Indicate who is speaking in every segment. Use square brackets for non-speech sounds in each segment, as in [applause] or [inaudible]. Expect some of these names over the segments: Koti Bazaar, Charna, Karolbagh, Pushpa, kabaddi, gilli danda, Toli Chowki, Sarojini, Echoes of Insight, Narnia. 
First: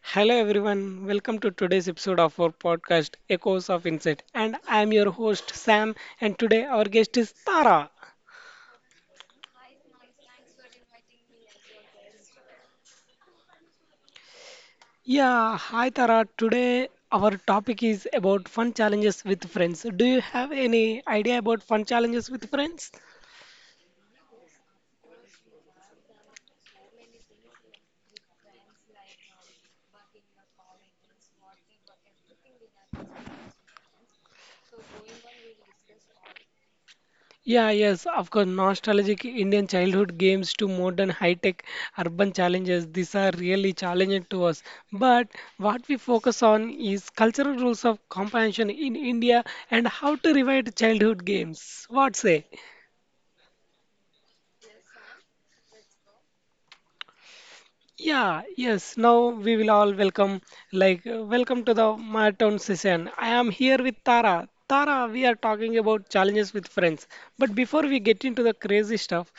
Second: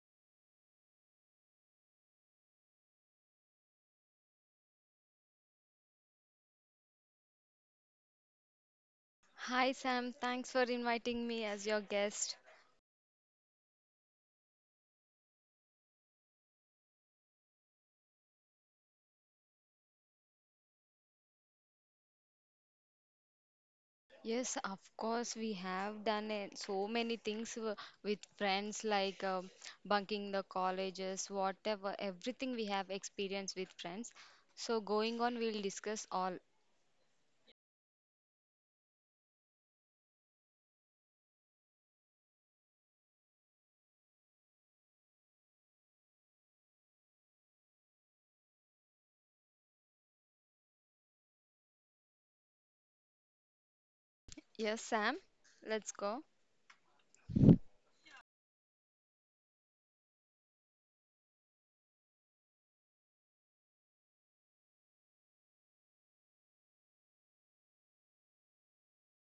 Speaker 1: Hello everyone, welcome to today's episode of our podcast Echoes of Insight. And I'm your host Sam, and today our guest is Tara.
Speaker 2: Hi Sam, thanks for inviting me as your guest.
Speaker 1: Yeah, hi Tara. Today our topic is about fun challenges with friends. Do you have any idea about fun challenges with friends?
Speaker 2: Yes, of course, we have done so many things with friends, like bunking the colleges, whatever, everything we have experienced with friends. So, going on, we'll discuss all.
Speaker 1: Yeah, yes, of course. Nostalgic Indian childhood games to modern high-tech urban challenges. These are really challenging to us. But what we focus on is cultural rules of comprehension in India and how to revive childhood games. What say?
Speaker 2: Yes, Sam, let's go.
Speaker 1: Yeah, yes. Now we will all welcome, welcome to the marathon session. I am here with Tara. Tara, we are talking about challenges with friends. But before we get into the crazy stuff,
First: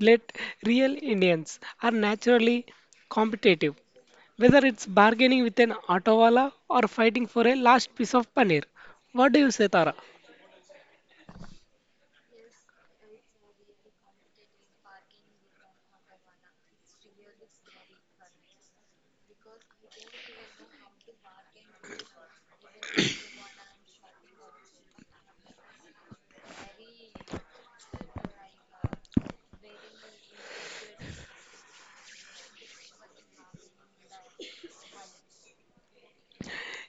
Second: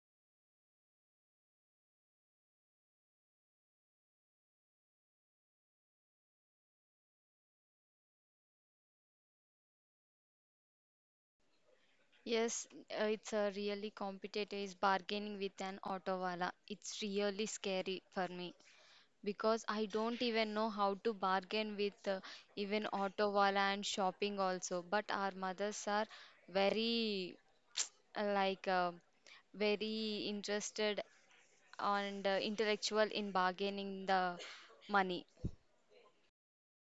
Speaker 1: let real Indians are naturally competitive. Whether it's bargaining with an auto wala or fighting for a last piece of paneer. What do you say, Tara?
Speaker 2: Yes, it's a really competitive is bargaining with an auto wala. It's really scary for me. Because I don't even know how to bargain with even auto wala and shopping also. But our mothers are very uh, like uh, very interested and intellectual in bargaining the money.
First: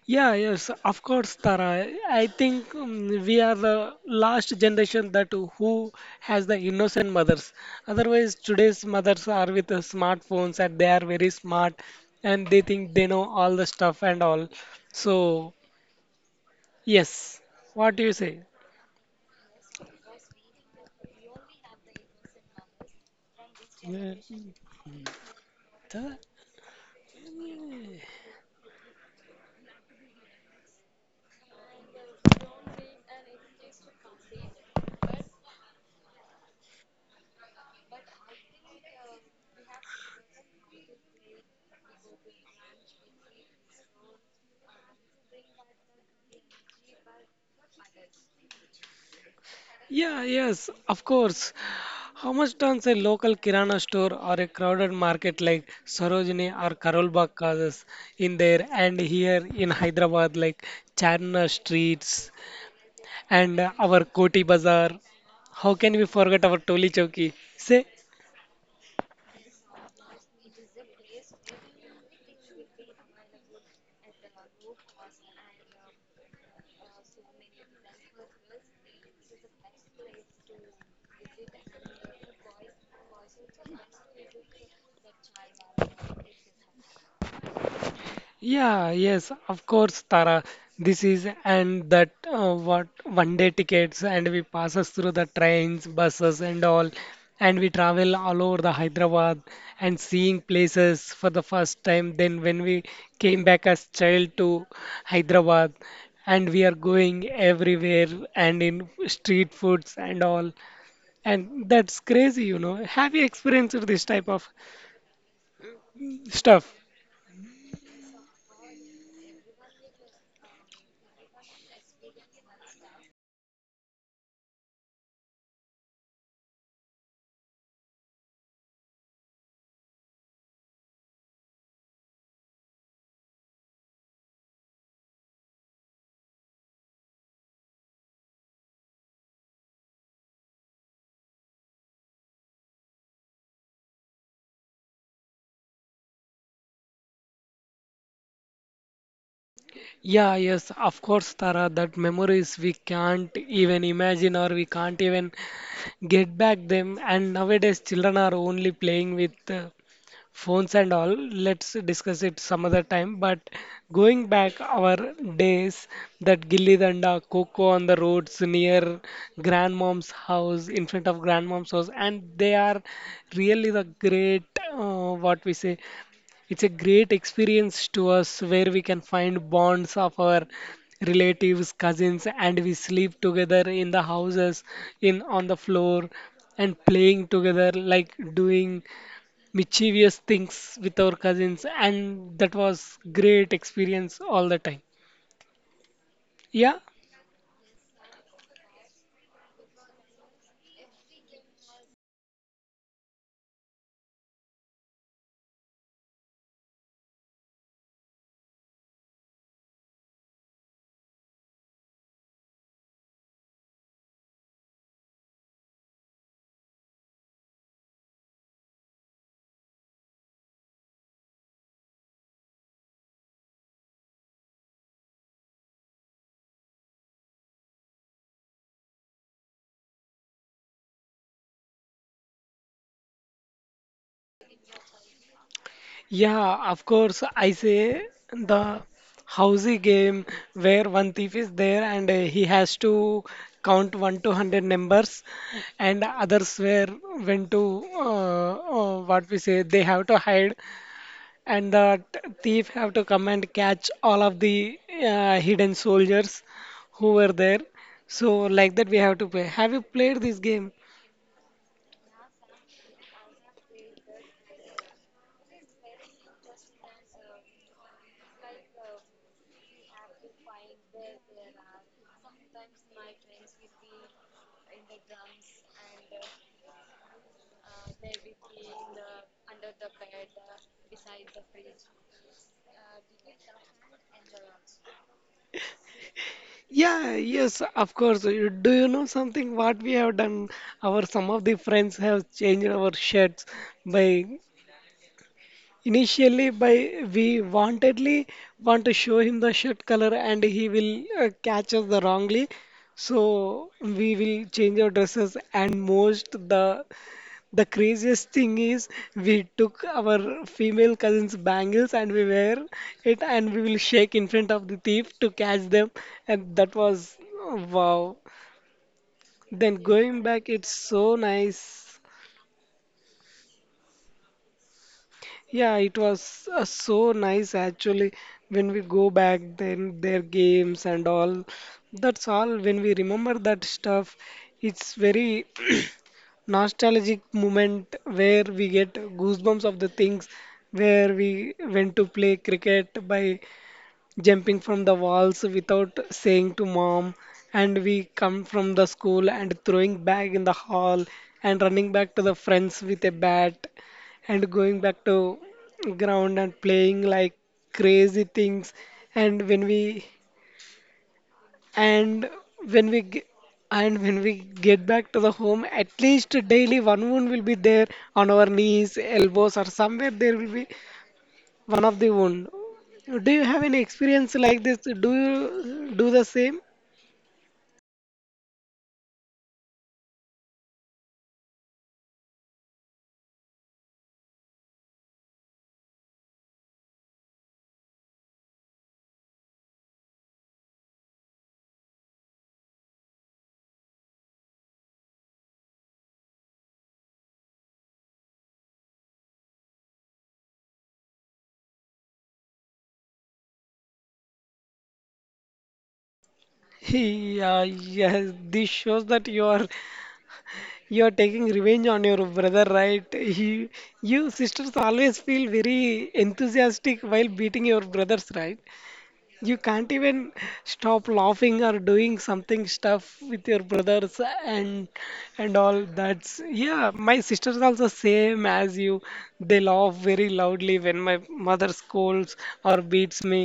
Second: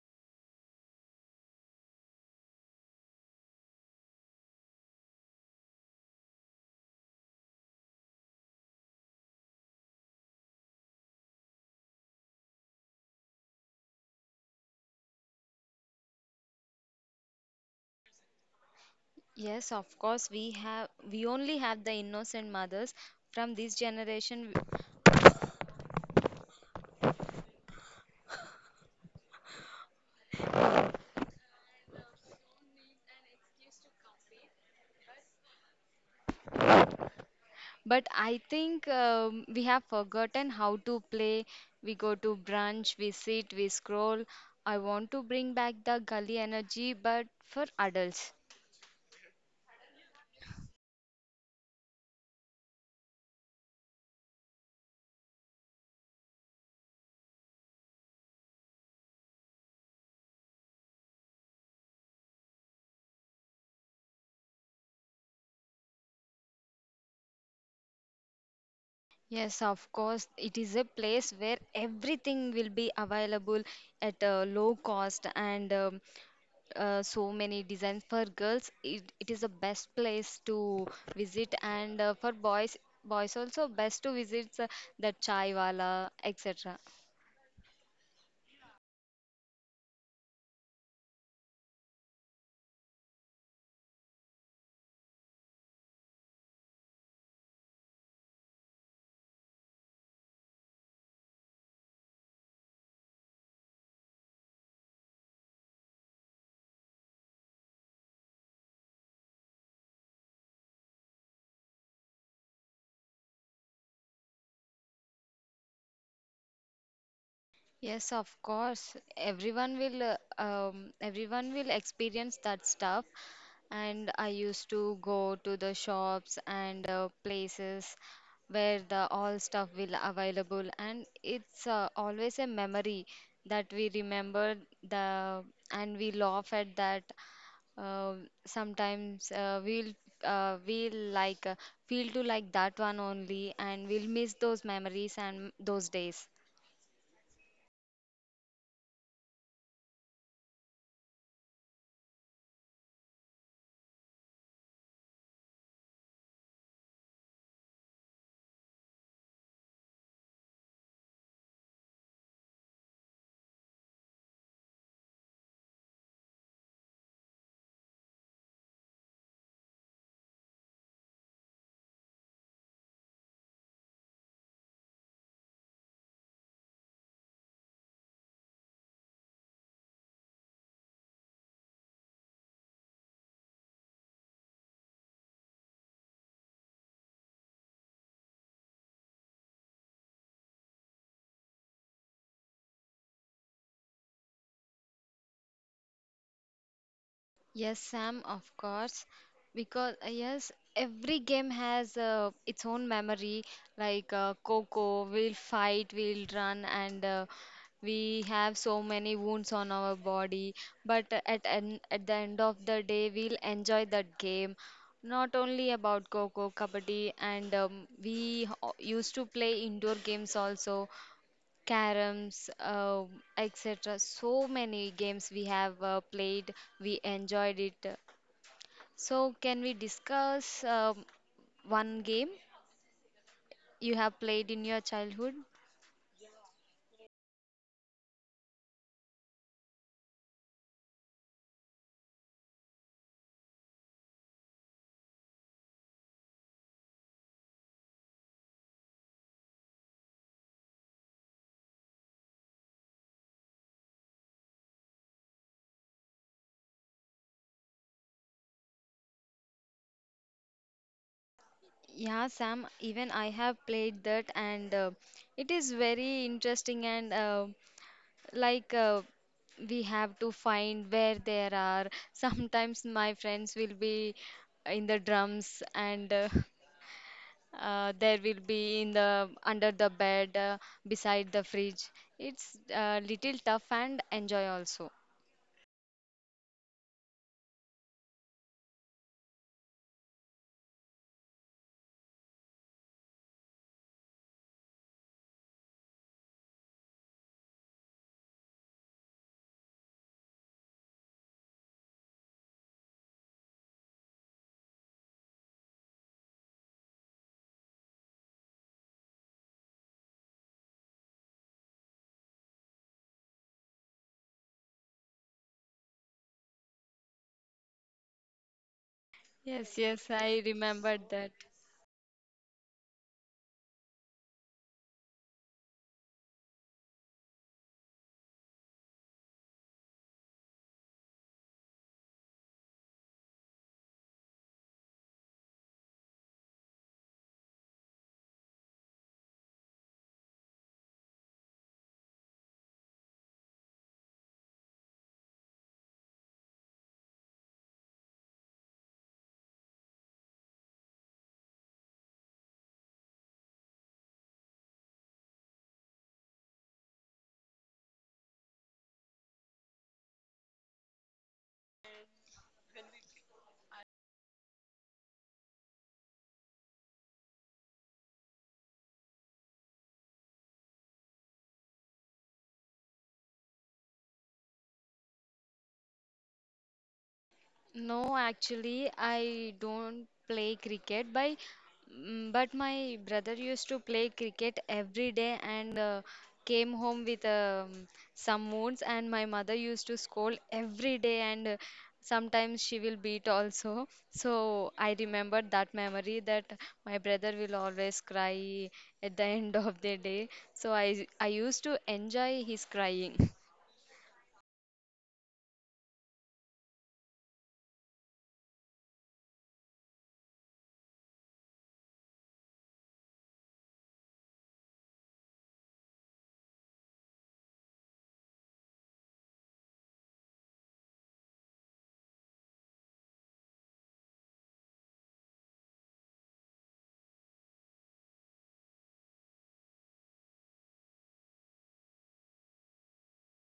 Speaker 1: Yeah, yes, of course, Tara. I think we are the last generation that who has the innocent mothers. Otherwise, today's mothers are with the smartphones and they are very smart and they think they know all the stuff and all. So, yes, what do you say?
Speaker 2: Yes, of course we only have the innocent mothers from this generation.
Speaker 1: Mm.
Speaker 2: But I think we have forgotten how to play. We go to brunch, we sit, we scroll. I want to bring back the gully energy, but for adults.
Speaker 1: Yeah, yes, of course. How much does a local kirana store or a crowded market like Sarojini or Karolbagh causes in there and here in Hyderabad like Charna streets and our Koti Bazaar? How can we forget our Toli Chowki? Say
Speaker 2: Yes, of course, it is a place where everything will be available at a low cost and so many designs for girls. It is the best place to visit, and for boys, boys also best to visit the chai wala, etc.
Speaker 1: yeah, yes, of course, Tara. This is and that what one day tickets and we passes through the trains, buses and all, and we travel all over the Hyderabad and seeing places for the first time. Then when we came back as child to Hyderabad and we are going everywhere and in street foods and all, and that's crazy. Have you experienced this type of stuff?
Speaker 2: Yes, of course. Everyone will experience that stuff. And I used to go to the shops and places where the all stuff will available, and it's always a memory that we remember the and we laugh at that. Uh, sometimes we'll like feel to like that one only, and we'll miss those memories and those days.
Speaker 1: Yeah, yes, of course, Tara, that memories we can't even imagine or we can't even get back them. And nowadays, children are only playing with phones and all. Let's discuss it some other time. But going back our days, that gilli danda, coco on the roads near grandmom's house, in front of grandmom's house, and they are really the great, what we say. It's a great experience to us where we can find bonds of our relatives, cousins, and we sleep together in the houses, in on the floor, and playing together, like doing mischievous things with our cousins, and that was great experience all the time. Yeah,
Speaker 2: Yes, Sam, of course. Because, yes, every game has its own memory. Like Coco, we'll fight, we'll run, and we have so many wounds on our body. But at the end of the day, we'll enjoy that game. Not only about Coco, Kabaddi, and used to play indoor games also, caroms, etc. So many games we have played, we enjoyed it. So, can we discuss one game you have played in your childhood?
Speaker 1: yeah, of course. I say the housey game where one thief is there and he has to count 1 to 100 numbers, and others were when to what we say they have to hide, and the thief have to come and catch all of the hidden soldiers who were there. So like that we have to play. Have you played this game?
Speaker 2: Yeah, Sam, even I have played that, and it is very interesting. And like, uh, we have to find where there are. [laughs] Sometimes my friends will be in the drums, and [laughs] there will be in the under the bed, beside the fridge. It's little tough and enjoy also.
Speaker 1: Yeah, yes, of course. Do you know something what we have done? Our some of the friends have changed our shirts by initially by we wantedly want to show him the shirt color and he will catch us the wrongly. So we will change our dresses and most the craziest thing is we took our female cousin's bangles and we wear it and we will shake in front of the thief to catch them, and that was wow.
Speaker 2: Yes,
Speaker 1: Then
Speaker 2: yes,
Speaker 1: going
Speaker 2: I
Speaker 1: back it's
Speaker 2: remembered
Speaker 1: so
Speaker 2: that.
Speaker 1: nice. Yeah, it was so nice actually when we go back then their games and all. That's all. When we remember that stuff it's very nostalgic moment where we get goosebumps of the things where we went to play cricket by jumping from the walls without saying to mom and we come from the school and throwing bag in the hall and running back to the friends with a bat and going back to ground and playing like crazy things, and and when we g- and when we get back to the home, at least daily one wound will be there on our knees, elbows, or somewhere there will be one of the wound. Do you have any experience like this? Do you do the same?
Speaker 2: No, actually, I don't play cricket by but my brother used to play cricket every day and came home with some wounds and my mother used to scold every day and sometimes she will beat also. So I remembered that memory that my brother will always cry at the [laughs] end of the day. So I used to enjoy his crying.
Speaker 1: [laughs] Yeah, yes, this shows that you are taking revenge on your brother, right? You sisters always feel very enthusiastic while beating your brothers, right? You can't even stop laughing or doing something stuff with your brothers, and and all. That's yeah. My sisters also same as you. They laugh very loudly when my mother scolds or beats me,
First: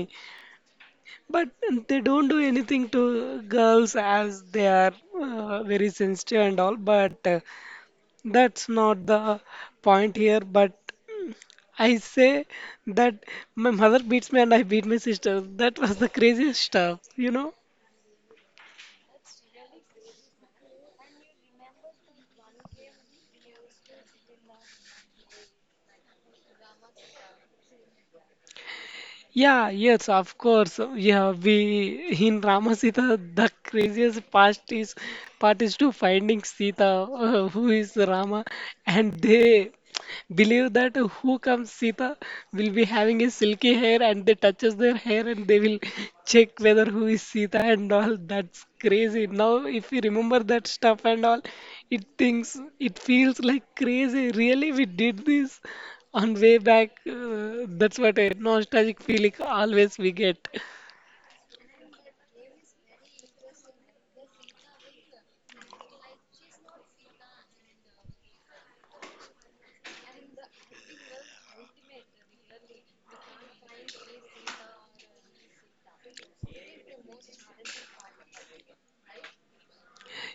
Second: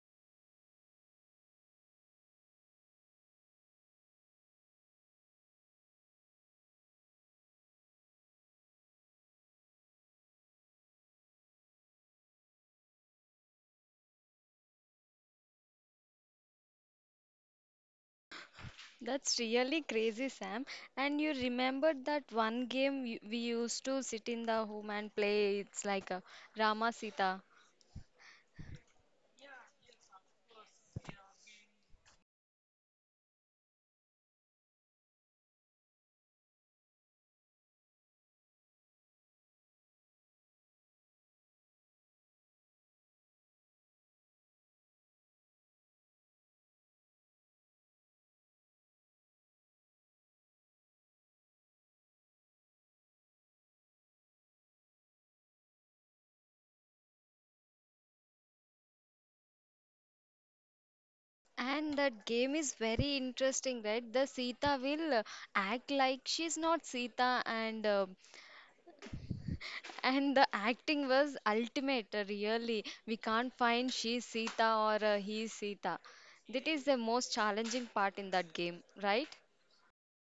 Speaker 1: but they don't do anything to girls as they are very sensitive and all. But that's not the point here, but I say that my mother beats me and I beat my sister. That was the craziest stuff, you know?
Speaker 2: That's really crazy, Sam. And you remember that one game we used to sit in the home and play? It's like a Rama Sita.
Speaker 1: Yeah, yes, of course. Yeah, we in Rama Sita, the craziest part is to finding Sita, who is Rama, and they believe that who comes Sita will be having a silky hair and they touches their hair and they will check whether who is Sita and all. That's crazy. Now if you remember that stuff and all, it thinks it feels like crazy. Really, we did this on way back. That's what a nostalgic feeling always we get.
Speaker 2: And that game is very interesting, right? The Sita will act like she's not Sita, and [laughs] and the acting was ultimate. Really, we can't find she's Sita or he's Sita. That is the most challenging part in that game, right?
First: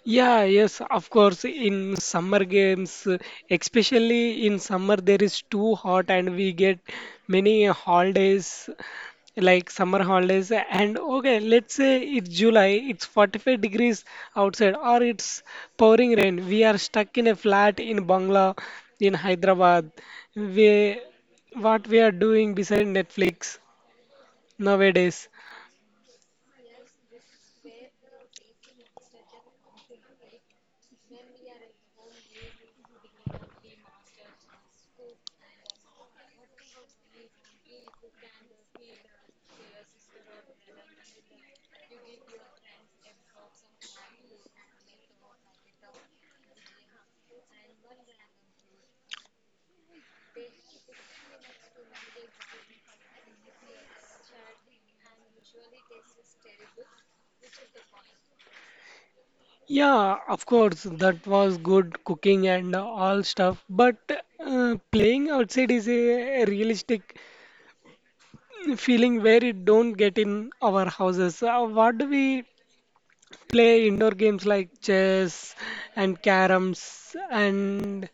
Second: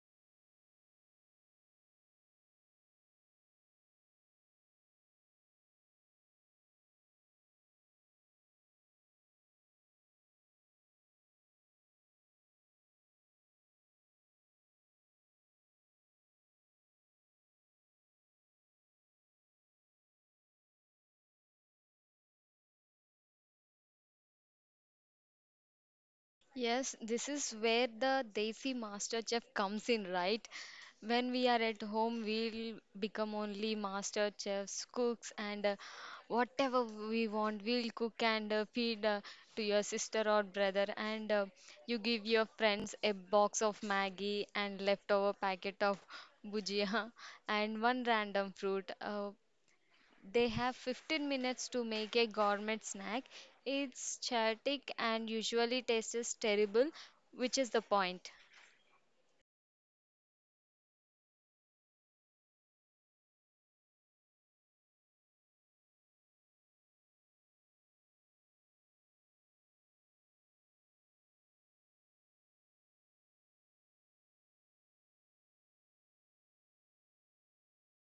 Speaker 1: Yeah, yes, of course. In summer games, especially in summer, there is too hot, and we get many holidays like summer holidays. And okay, let's say it's July, it's 45 degrees outside, or it's pouring rain. We are stuck in a flat in Bangla, in Hyderabad. We, what we are doing beside Netflix nowadays.
Speaker 2: Yes, this is where the Desi Master Chef comes in, right? When we are at home, we'll become only master chefs, cooks, and whatever we want, we'll cook and feed to your sister or brother. And you give your friends a box of Maggie and leftover packet of bhujia [laughs] and one random fruit. They have 15 minutes to make a gourmet snack. It's chaotic and usually tastes terrible, which is the point.
Speaker 1: Yeah, of course, that was good cooking and all stuff. But playing outside is a realistic feeling where it don't get in our houses. What do we play indoor games like chess and caroms and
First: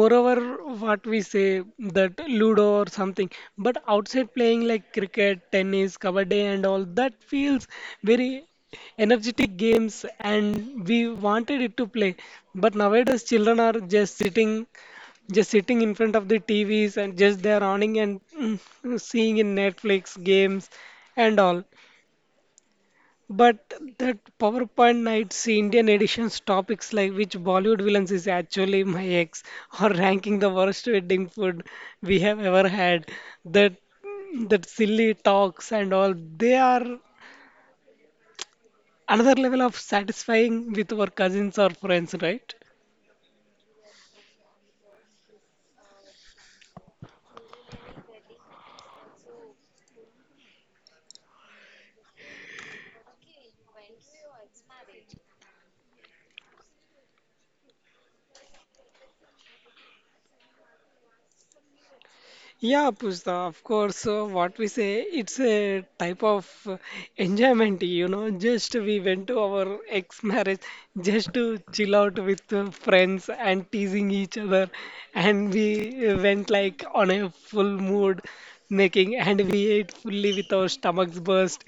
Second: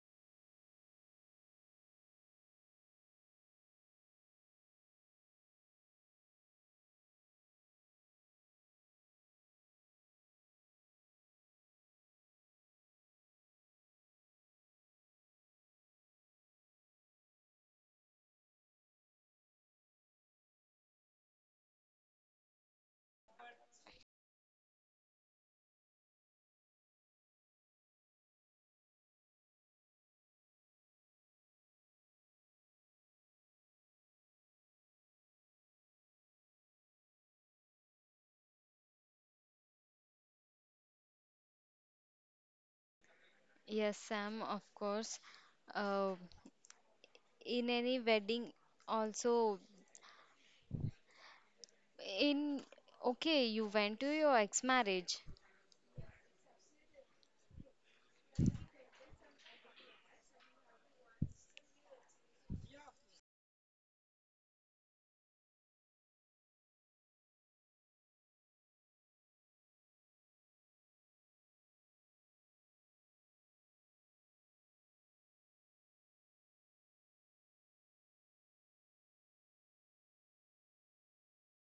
Speaker 1: moreover what we say that ludo or something, but outside playing like cricket, tennis, kabaddi and all that feels very energetic games and we wanted it to play, but nowadays children are just sitting in front of the TVs and just they're running and seeing in Netflix games and all. But that PowerPoint nights, the Indian editions topics like which Bollywood villains is actually my ex, or ranking the worst wedding food we have ever had, that that silly talks and all, they are another level of satisfying with our cousins or friends, right?
Speaker 2: Yes, Sam, of course. Uh, in any wedding, also, in okay, you went to your ex-marriage.
Speaker 1: Yeah, Pushpa, of course. What we say, it's a type of enjoyment. Just we went to our ex-marriage just to chill out with friends and teasing each other, and we went like on a full mood making, and we ate fully with our stomachs burst,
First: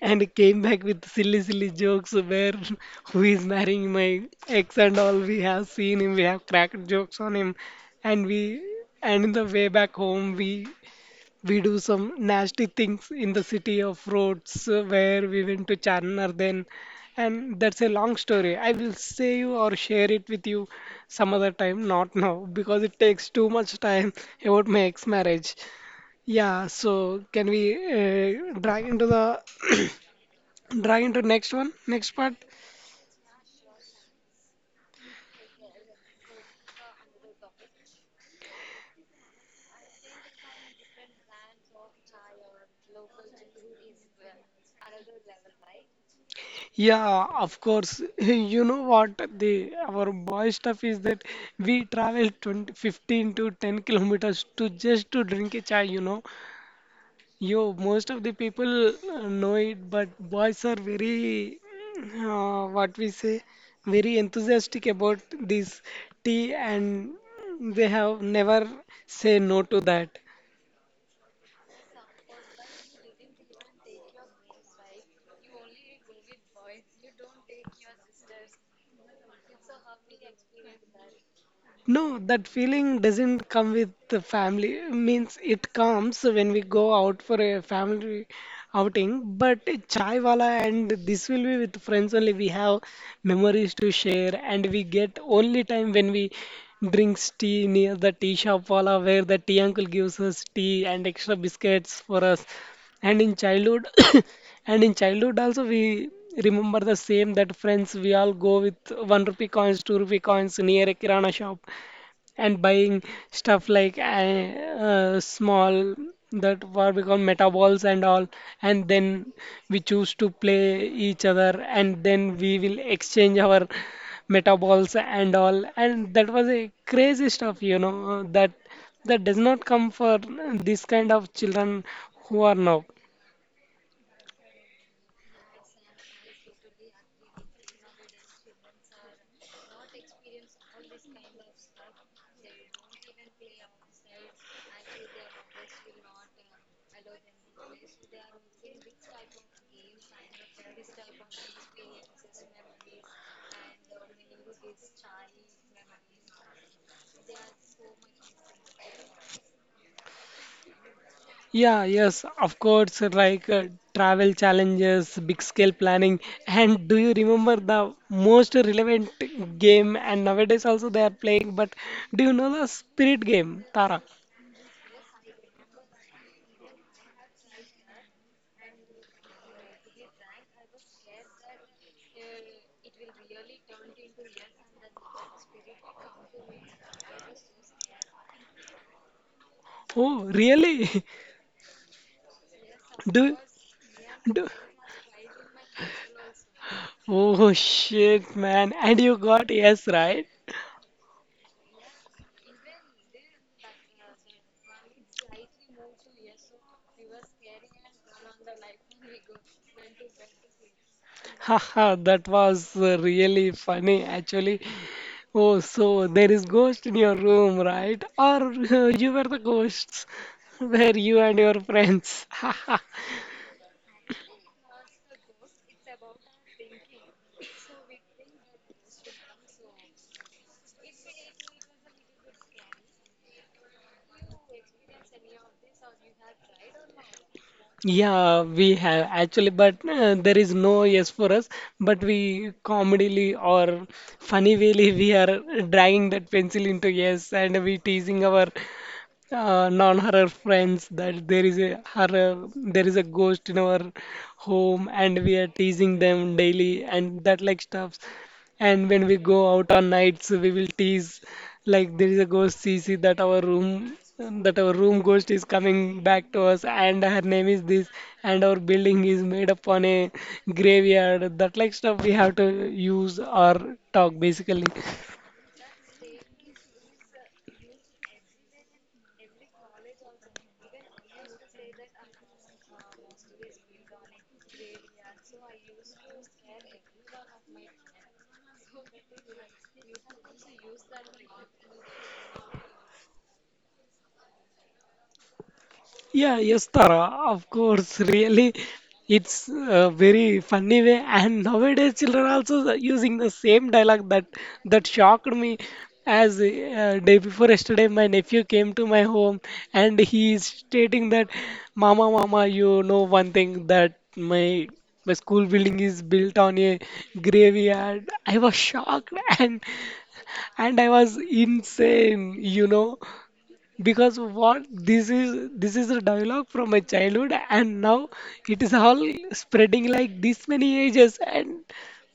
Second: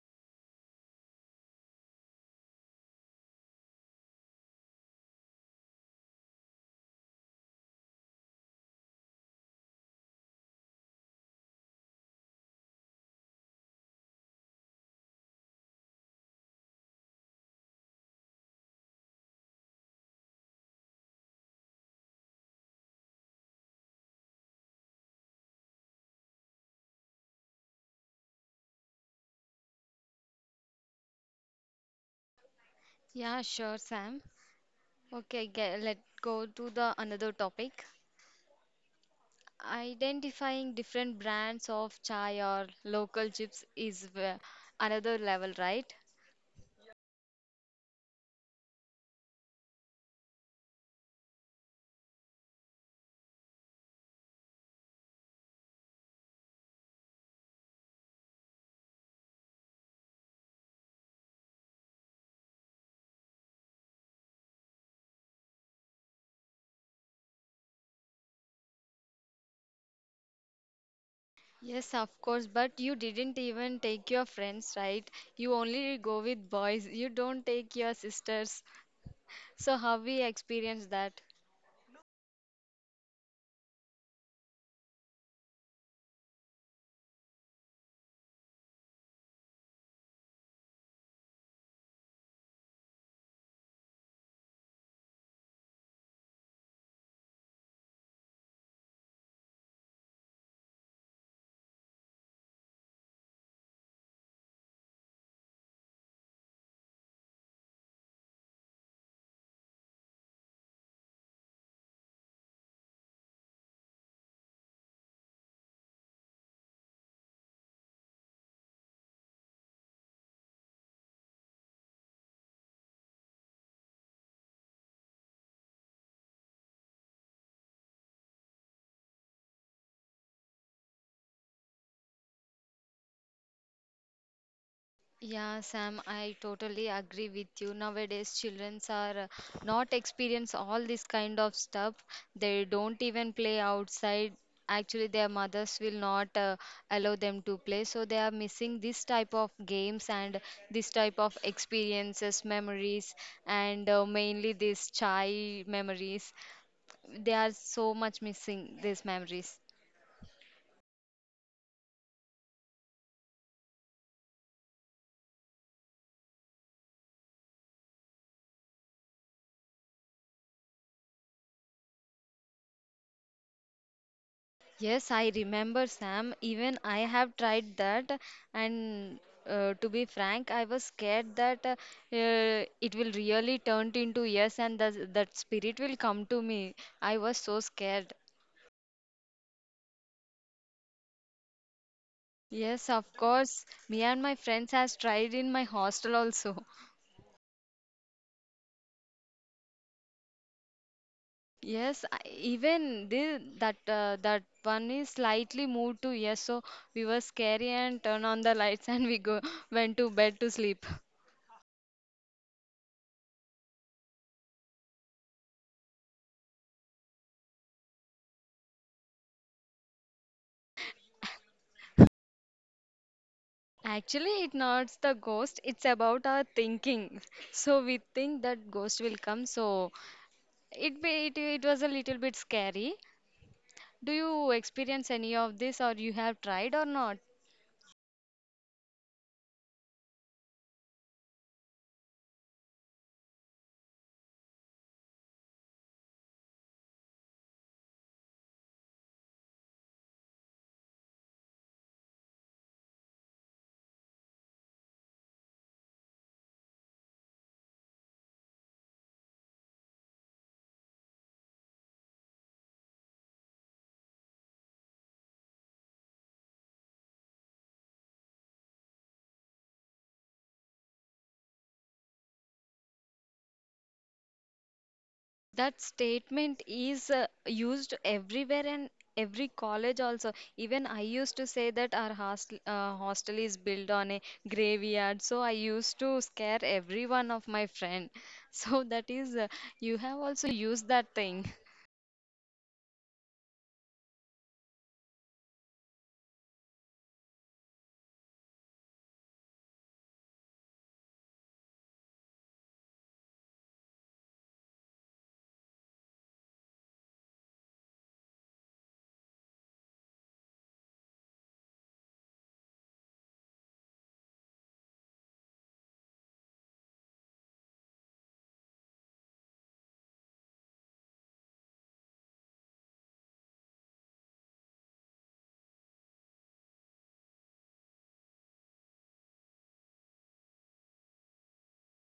Speaker 1: and came back with silly, silly jokes where [laughs] who is marrying my ex and all. We have seen him, we have cracked jokes on him, and we and in the way back home we do some nasty things in the city of roads where we went to Charnar then, and that's a long story. I will say you or share it with you some other time, not now, because it takes too much time [laughs] about my ex marriage. Yeah, so can we drag into the [coughs] [clears throat] drag into next one, next part?
Speaker 2: Yeah, sure, Sam. Okay, let go to the another topic. Identifying different brands of chai or local chips is another level, right?
Speaker 1: Yeah, of course. [laughs] You know what the our boy stuff is that we travel 20, 15 to 10 kilometers to just to drink a chai. Yo, most of the people know it, but boys are very what we say, very enthusiastic about this tea and they have never say no to that.
Speaker 2: Yes, of course, but you didn't even take your friends, right? You only go with boys. You don't take your sisters. So how we experience that?
Speaker 1: No, that feeling doesn't come with the family. Means it comes when we go out for a family outing. But chai wala and this will be with friends only. We have memories to share, and we get only time when we drinks tea near the tea shop wala where the tea uncle gives us tea and extra biscuits for us. And in childhood, [coughs] and in childhood also we remember the same that friends we all go with 1 rupee coins, 2 rupee coins near a kirana shop and buying stuff like small that what we call meta balls and all, and then we choose to play each other and then we will exchange our meta balls and all, and that was a crazy stuff, you know that that does not come for this kind of children who are now
Speaker 2: Yeah, Sam, I totally agree with you. Nowadays, children are not experience all this kind of stuff. They don't even play outside. Actually, their mothers will not allow them to play, so they are missing this type of games and this type of experiences, memories, and mainly these chai memories. They are so much missing these memories.
Speaker 1: yeah, yes, of course, like travel challenges, big scale planning. And do you remember the most relevant game? And nowadays also they are playing, but do you know the Spirit game, Tara?
Speaker 2: Yes, I remember, Sam. Even I have tried that, and to be frank, I was scared that it will really turn into yes, and that spirit will come to me. I was so scared.
Speaker 1: Oh, really? [laughs]
Speaker 2: Yes, of
Speaker 1: Do,
Speaker 2: course. Me and my
Speaker 1: do,
Speaker 2: friends has tried in my hostel also. [laughs]
Speaker 1: oh shit, man. And you got yes, right?
Speaker 2: Yes, even this, that that one is slightly moved to yes, so we were scary and turn on the lights [laughs] and we go went to bed to sleep.
Speaker 1: [laughs] Haha, that was really funny actually. Oh, so there is ghost in your room, right? Or [laughs] you were the ghosts, [laughs] were you and your friends. [laughs]
Speaker 2: Actually, it's not the ghost, it's about our thinking. [laughs] So we think that ghost will come. So it was a little bit scary. Do you experience any of this or you have tried or not?
Speaker 1: Yeah, we have actually, but there is no yes for us. But we comedily or funny wayly we are dragging that pencil into yes, and we teasing our non-horror friends that there is a horror, there is a ghost in our home, and we are teasing them daily and that like stuff. And when we go out on nights, we will tease like there is a ghost CC that our room ghost is coming back to us and her name is this and our building is made upon a graveyard that like stuff we have to use or talk basically.
Speaker 2: That statement is used everywhere and every college also. Even I used to say that our hostel, hostel is built on a graveyard. So I used to scare every one of my friend. [laughs] So that is you have also used that thing.
Speaker 1: Yeah, yes, Tara, of course, really, it's a very funny way. And nowadays, children also using the same dialogue that that shocked me. As day before yesterday, my nephew came to my home and he is stating that, "Mama, Mama, you know one thing that my school building is built on a graveyard." I was shocked [laughs] and and I was insane, you know because what this is a dialogue from my childhood and now it is all spreading like this many ages and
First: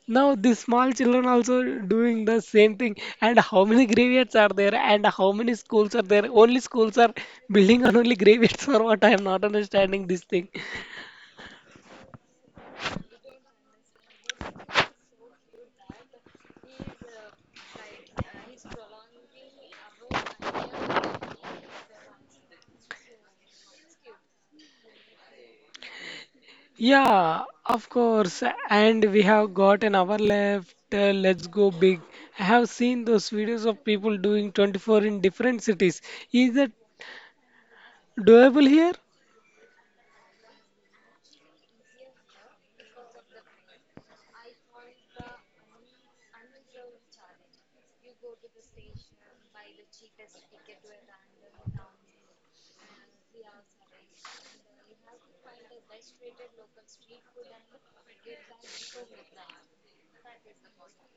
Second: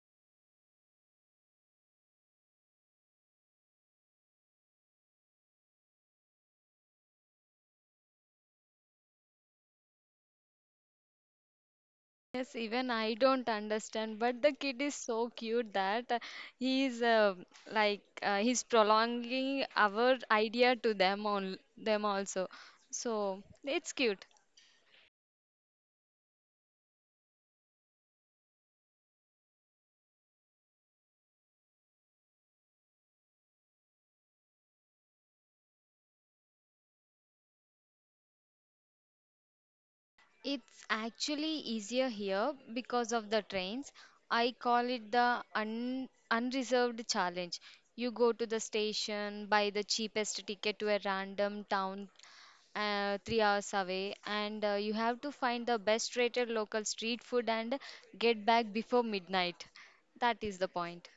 Speaker 1: now these small children also doing the same thing and how many graveyards are there and how many schools are there, only schools are building and only graveyards or what, I am not understanding this thing.
Speaker 2: Yes, even I don't understand, but the kid is so cute that he is like he's prolonging our idea to them on them also. So it's cute.
Speaker 1: Yeah, of course. And we have got an hour left, let's go big. I have seen those videos of people doing 24 in different cities. Is that doable here?
Speaker 2: It's actually easier here because of the trains. I call it the un unreserved challenge. You go to the station, buy the cheapest ticket to a random town 3 hours away, and you have to find the best rated local street food and get back before midnight. That is the point.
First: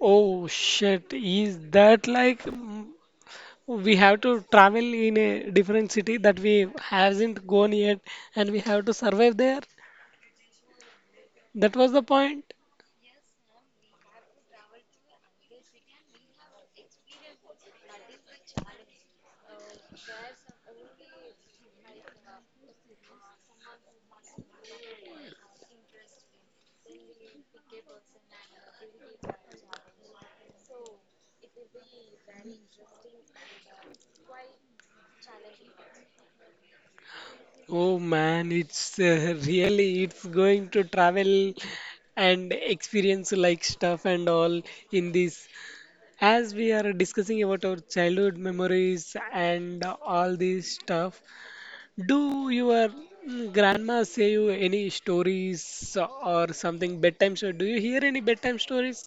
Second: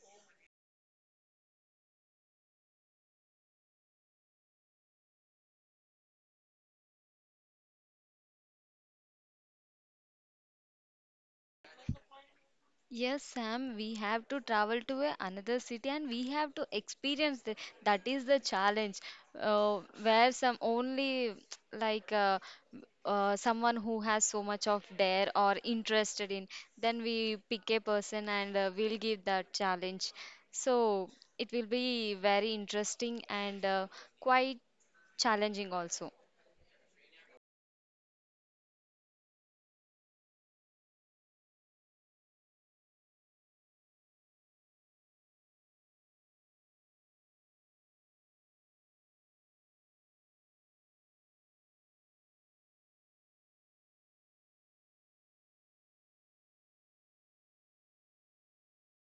Speaker 1: Oh shit, is that like we have to travel in a different city that we hasn't gone yet and we have to survive there? That was the point.
Speaker 2: Yes, Sam, we have to travel to another city and we have to experience that is the challenge where some only [tsk] like uh, someone who has so much of dare or interested in then we pick a person and we'll give that challenge so it will be very interesting and quite challenging also.
Speaker 1: Oh man, it's really it's going to travel and experience like stuff and all in this. As we are discussing about our childhood memories and all this stuff, do your grandma say you any stories or something bedtime story? Do you hear any bedtime stories?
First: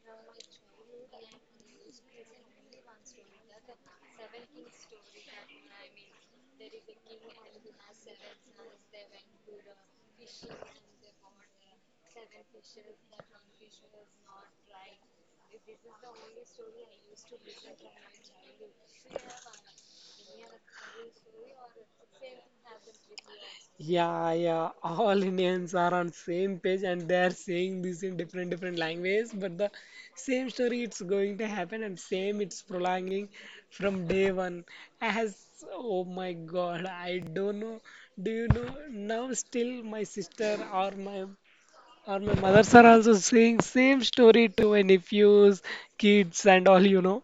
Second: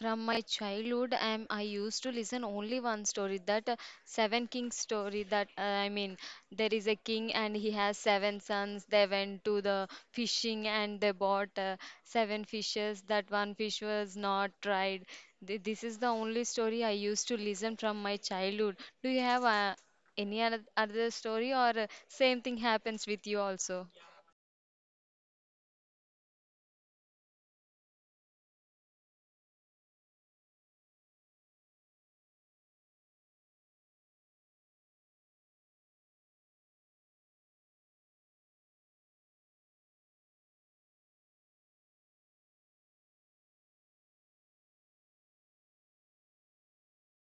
Speaker 2: From my childhood, I used to listen only one story, that Seven Kings story. That I mean, there is a king and he has seven sons. They went to the fishing and they bought seven fishes. That one fish was not tried. This is the only story I used to listen from my childhood. Do you have any other story or same thing happens with you also?
Speaker 1: Yeah, yeah. All Indians are on same page and they are saying this in different different language, but the same story it's going to happen and same it's prolonging from day one. As, oh my God, I don't know. Do you know now? Still, my sister or my or my mothers are also saying same story to my nephews, kids, and all, you know.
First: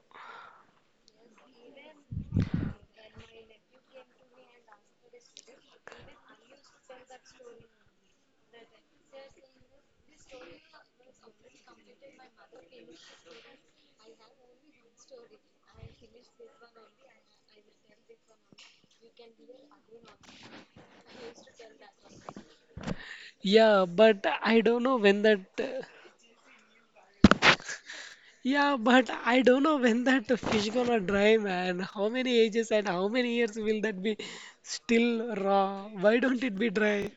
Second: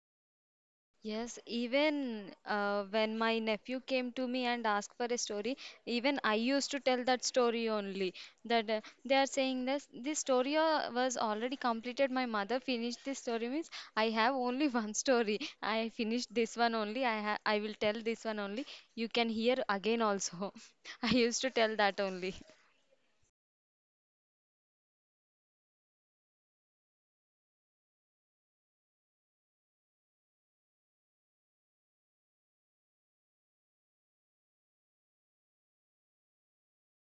Speaker 2: Yes, even when my nephew came to me and asked for a story, even I used to tell that story only. That they are saying this story was already completed. My mother finished this story means I have only [laughs] one story. I finished this one only. I will tell this one only. You can hear again also. [laughs] I used to tell that only.
Speaker 1: Yeah, but I don't know when that. Yeah, but I don't know when that fish gonna dry, man. How many ages and how many years will that be still raw? Why don't it be dry?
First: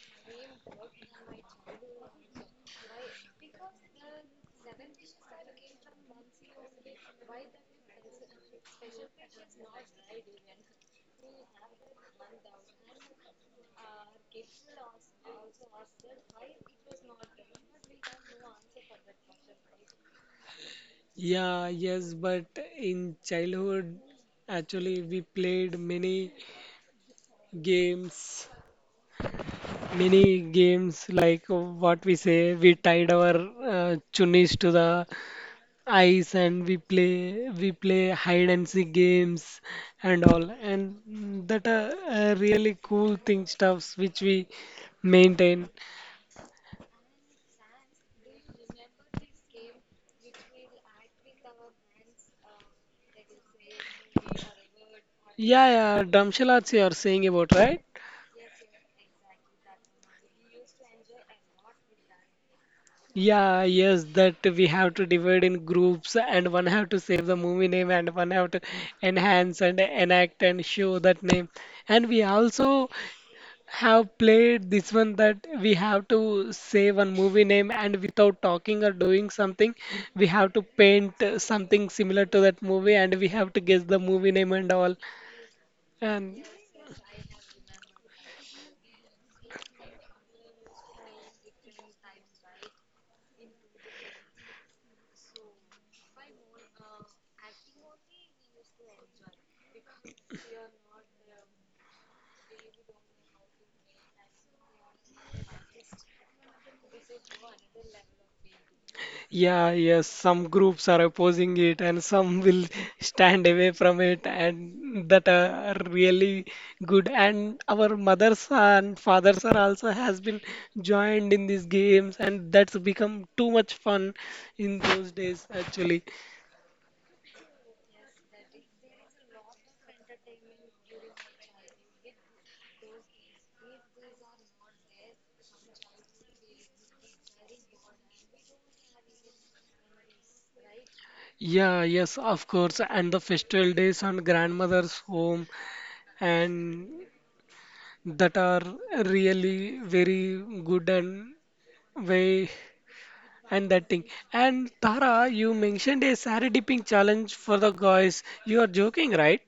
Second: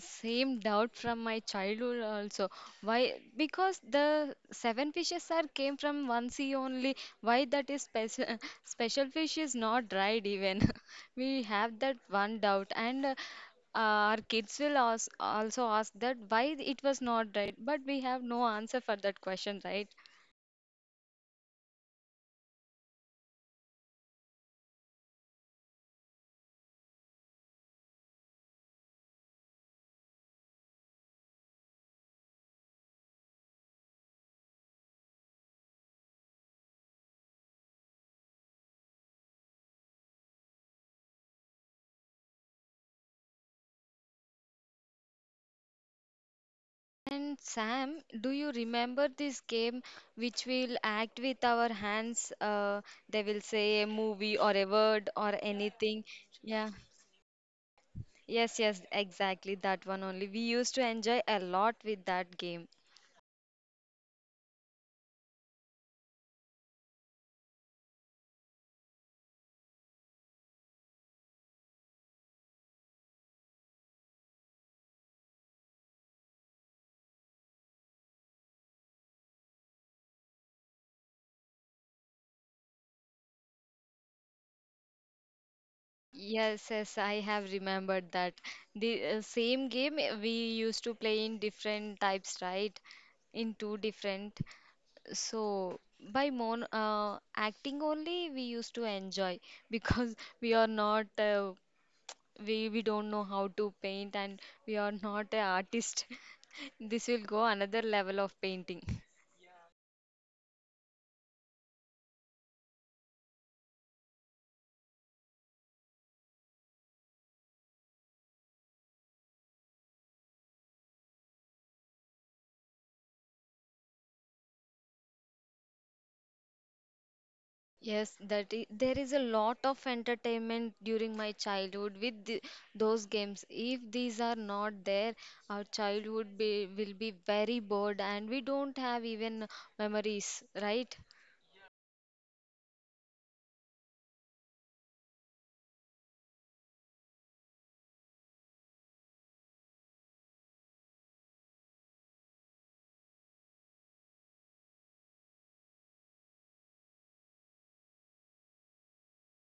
Speaker 2: Same doubt from my childhood also. Why? Because the seven fishes are came from one sea only. Why that is special? [laughs] Special fish is not dried even. [laughs] We have that one doubt, and our kids will ask, also ask that why it was not dried. But we have no answer for that question, right?
Speaker 1: Yeah, yes, but in childhood, actually, we played games, many games like what we say, we tied our chunnis to the ice and we play hide and seek games and all and that are really cool thing stuffs which we maintain.
Speaker 2: And Sam, do you remember this game which we'll act with our hands? They will say a movie or a word or
Speaker 1: Yeah, yeah,
Speaker 2: anything.
Speaker 1: Dharamshala
Speaker 2: Yeah.
Speaker 1: you are saying about, right?
Speaker 2: Yes, yes, exactly that one only. We used to enjoy a lot with that game.
Speaker 1: Yeah, yes, that we have to divide in groups and one have to save the movie name and one have to enhance and enact and show that name, and we also have played this one that we have to say one movie name and without talking or doing something we have to paint something similar to that movie and we have to guess the movie name and all. And
Speaker 2: Yes, yes, I have remembered that. The same game we used to play in different types, right? In two different. So by mon acting only we used to enjoy because [laughs] we are not we we don't know how to paint and we are not an artist. [laughs] This will go another level of painting.
Speaker 1: yeah, yes, some groups are opposing it and some will [laughs] stand away from it and that are really good. And our mothers and fathers are also has been joined in these games and that's become too much fun in those days actually.
Speaker 2: Yes, there is a lot of entertainment during my childhood with those games. If these are not there, our childhood will be very bored and we don't have even memories, right?
Speaker 1: Yeah, yes, of course. And the festival days on grandmother's home and that are really very good and way and that thing. And Tara, you mentioned a saree dipping challenge for the guys. You are joking, right?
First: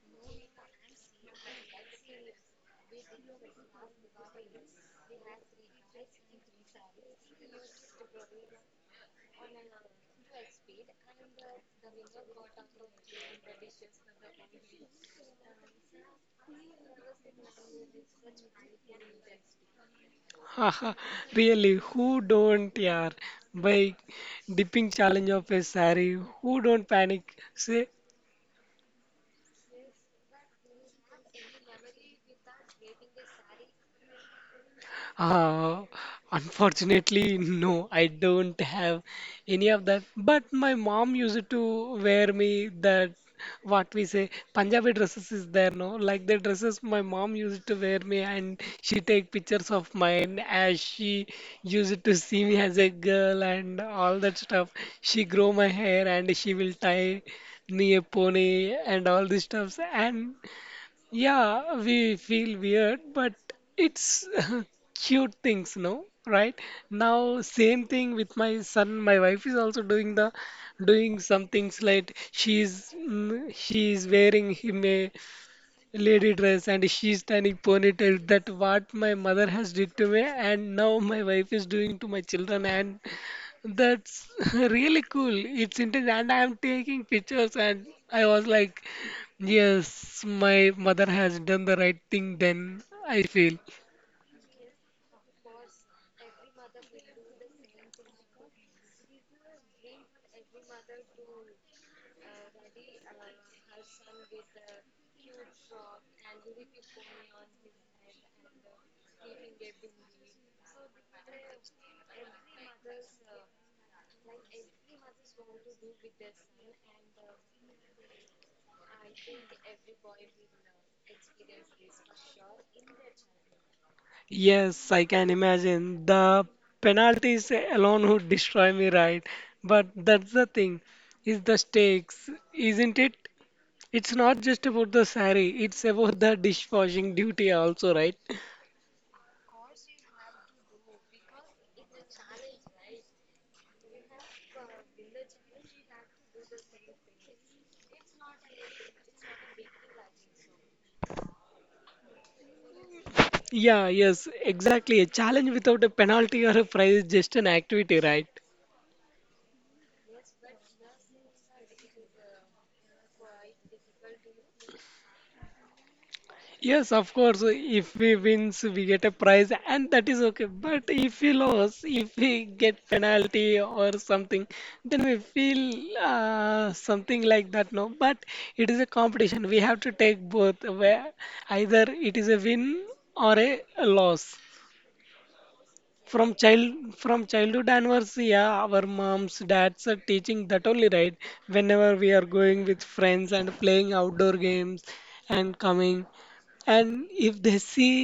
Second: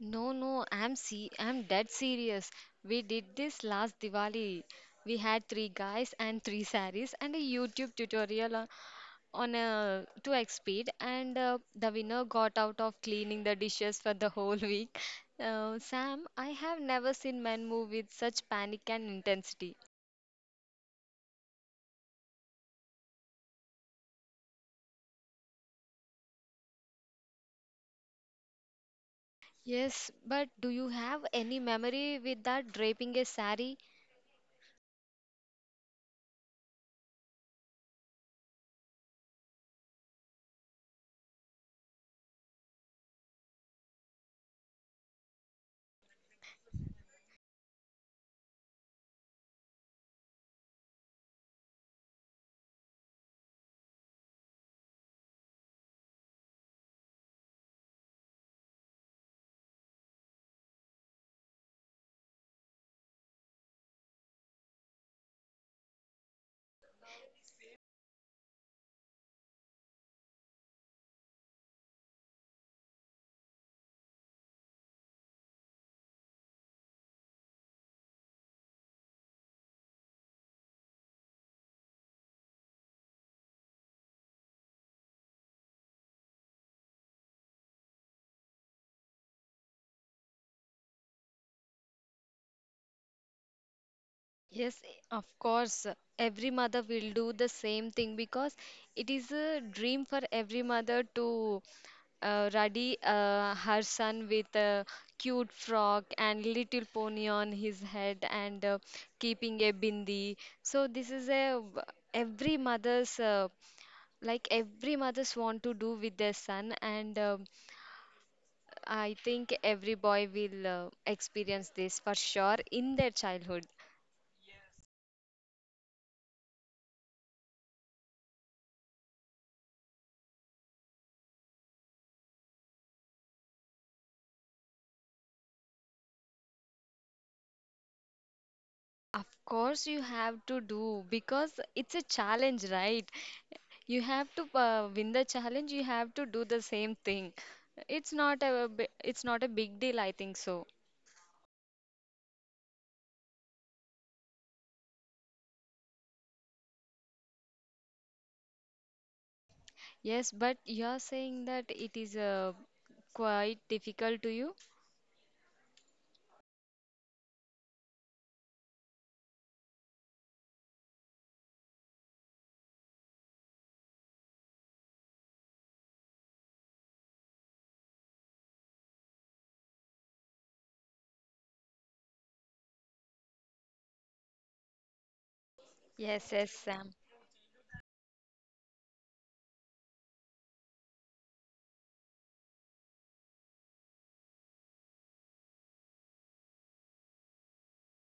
Speaker 2: No, no, I'm dead serious. We did this last Diwali. We had three guys and three saris and a YouTube tutorial on a 2x speed, and the winner got out of cleaning the dishes for the whole week. Sam, I have never seen men move with such panic and intensity.
Speaker 1: [laughs] Haha, really? Who don't, yaar? By dipping challenge of a saree, who don't panic? Say.
Speaker 2: Yes, but do you have any memory with that draping a sari?
Speaker 1: Uh, Unfortunately, no, I don't have any of that. But my mom used to wear me that what we say Punjabi dresses is there, no? Like the dresses my mom used to wear me, and she take pictures of mine as she used to see me as a girl and all that stuff. She grow my hair and she will tie me a pony and all these stuffs, and yeah, we feel weird, but it's [laughs] cute things, no? Right? Now, same thing with my son. My wife is also doing some things like she's she wearing him a lady dress and she's standing ponytail that what my mother has did to me and now my wife is doing to my children and that's [laughs] really cool, it's intense and I'm taking pictures and I was like, yes, my mother has done the right thing then, I feel.
Speaker 2: Yes, of course. Every mother will do the same thing because it is a dream for every mother to ready her son with a cute frock and little pony on his head and keeping a bindi. So this is a every mother's uh, every mother's want to do with their son and I think every boy will experience this for sure in their childhood.
Speaker 1: Yes, I can imagine. The penalties alone would destroy me, right? But that's the thing, is the stakes, isn't it? It's not just about the sari, it's about the dishwashing duty also, right?
Speaker 2: Of course, you have to do because it's a challenge, right? You have to win the challenge, you have to do the same thing. It's not a big deal, I think so.
Speaker 1: Yeah, yes, exactly. A challenge without a penalty or a prize is just an activity, right?
Speaker 2: Yes, but you're saying that it is quite difficult to you?
Speaker 1: Yes, of course, if we wins, we get a prize, and that is okay. But if we lose, if we get penalty or something, then we feel something like that, no? But it is a competition. We have to take both, where either it is a win or a loss. from
Speaker 2: Yes, yes,
Speaker 1: child
Speaker 2: Sam.
Speaker 1: from childhood onwards, yeah, our moms dads are teaching that only, right? Whenever we are going with friends and playing outdoor games and coming, and if they see,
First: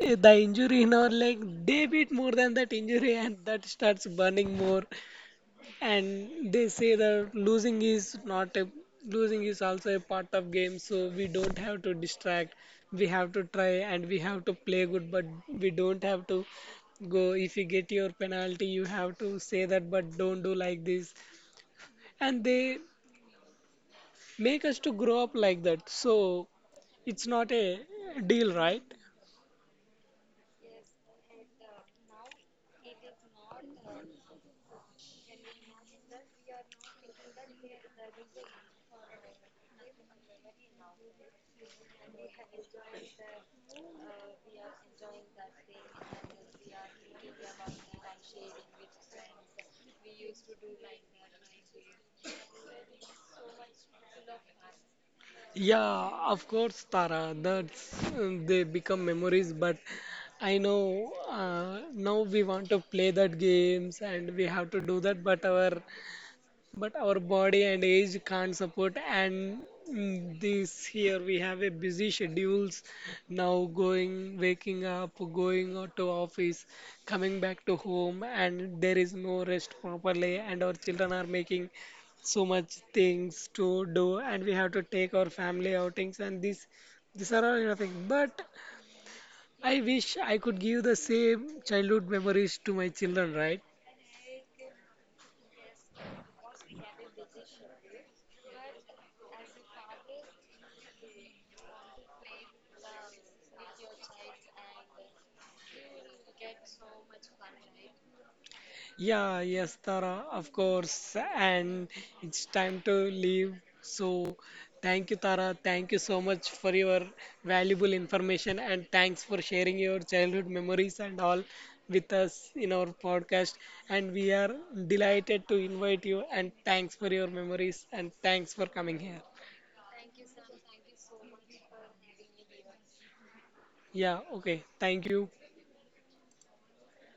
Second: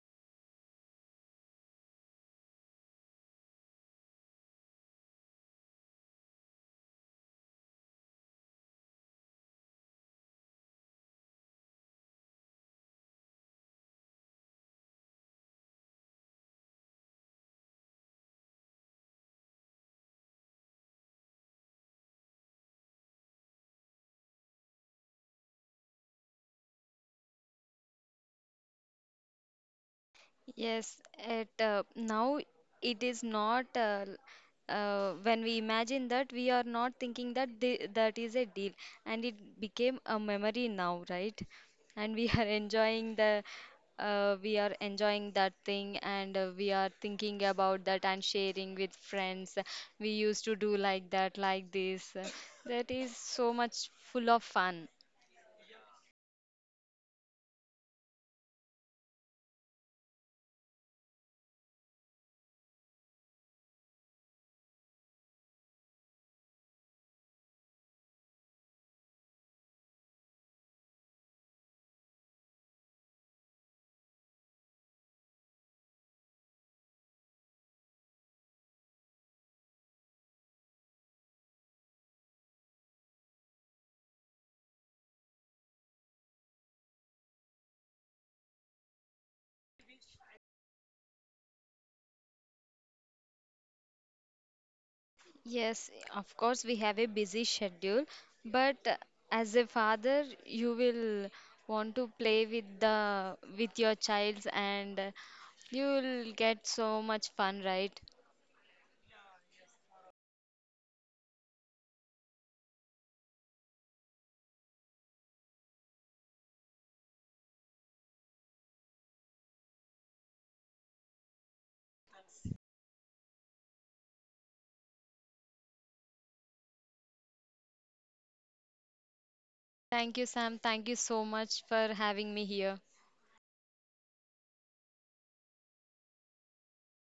Speaker 1: eh, the injury in our leg they beat more than that injury and that starts burning more, and they say that losing is not a losing is also a part of game, so we don't have to distract, we have to try and we have to play good, but we don't have to go, if you get your penalty you have to say that but don't do like this, and they make us to grow up like that, so it's not a deal, right?
Speaker 2: Yes, it now it is not l- when we imagine that we are not thinking that that is a deal and it became a memory now, right? And we are [laughs] enjoying the we are enjoying that thing and we are thinking about that and sharing with friends. We used to do like that, like this. That is so much full of fun.
Speaker 1: Yeah, of course, Tara. That's they become memories. But I know now we want to play that games and we have to do that. But our body and age can't support and this here we have a busy schedules, now going waking up going out to office, coming back to home and there is no rest properly and our children are making so much things to do and we have to take our family outings and this, these are all nothing but I wish I could give the same childhood memories to my children, right?
Speaker 2: Yes, of course, we have a busy schedule, but as a father, you will want to play with the with your child and you'll get so much fun, right?
Speaker 1: Yeah, yes, Tara, of course. And it's time to leave. So, thank you, Tara. Thank you so much for your valuable information and thanks for sharing your childhood memories and all with us in our podcast. And we are delighted to invite you and thanks for your memories and thanks for coming here.
Speaker 2: Thank you, Sam. Thank you so much for having me here.
Speaker 1: Yeah, okay. Thank you.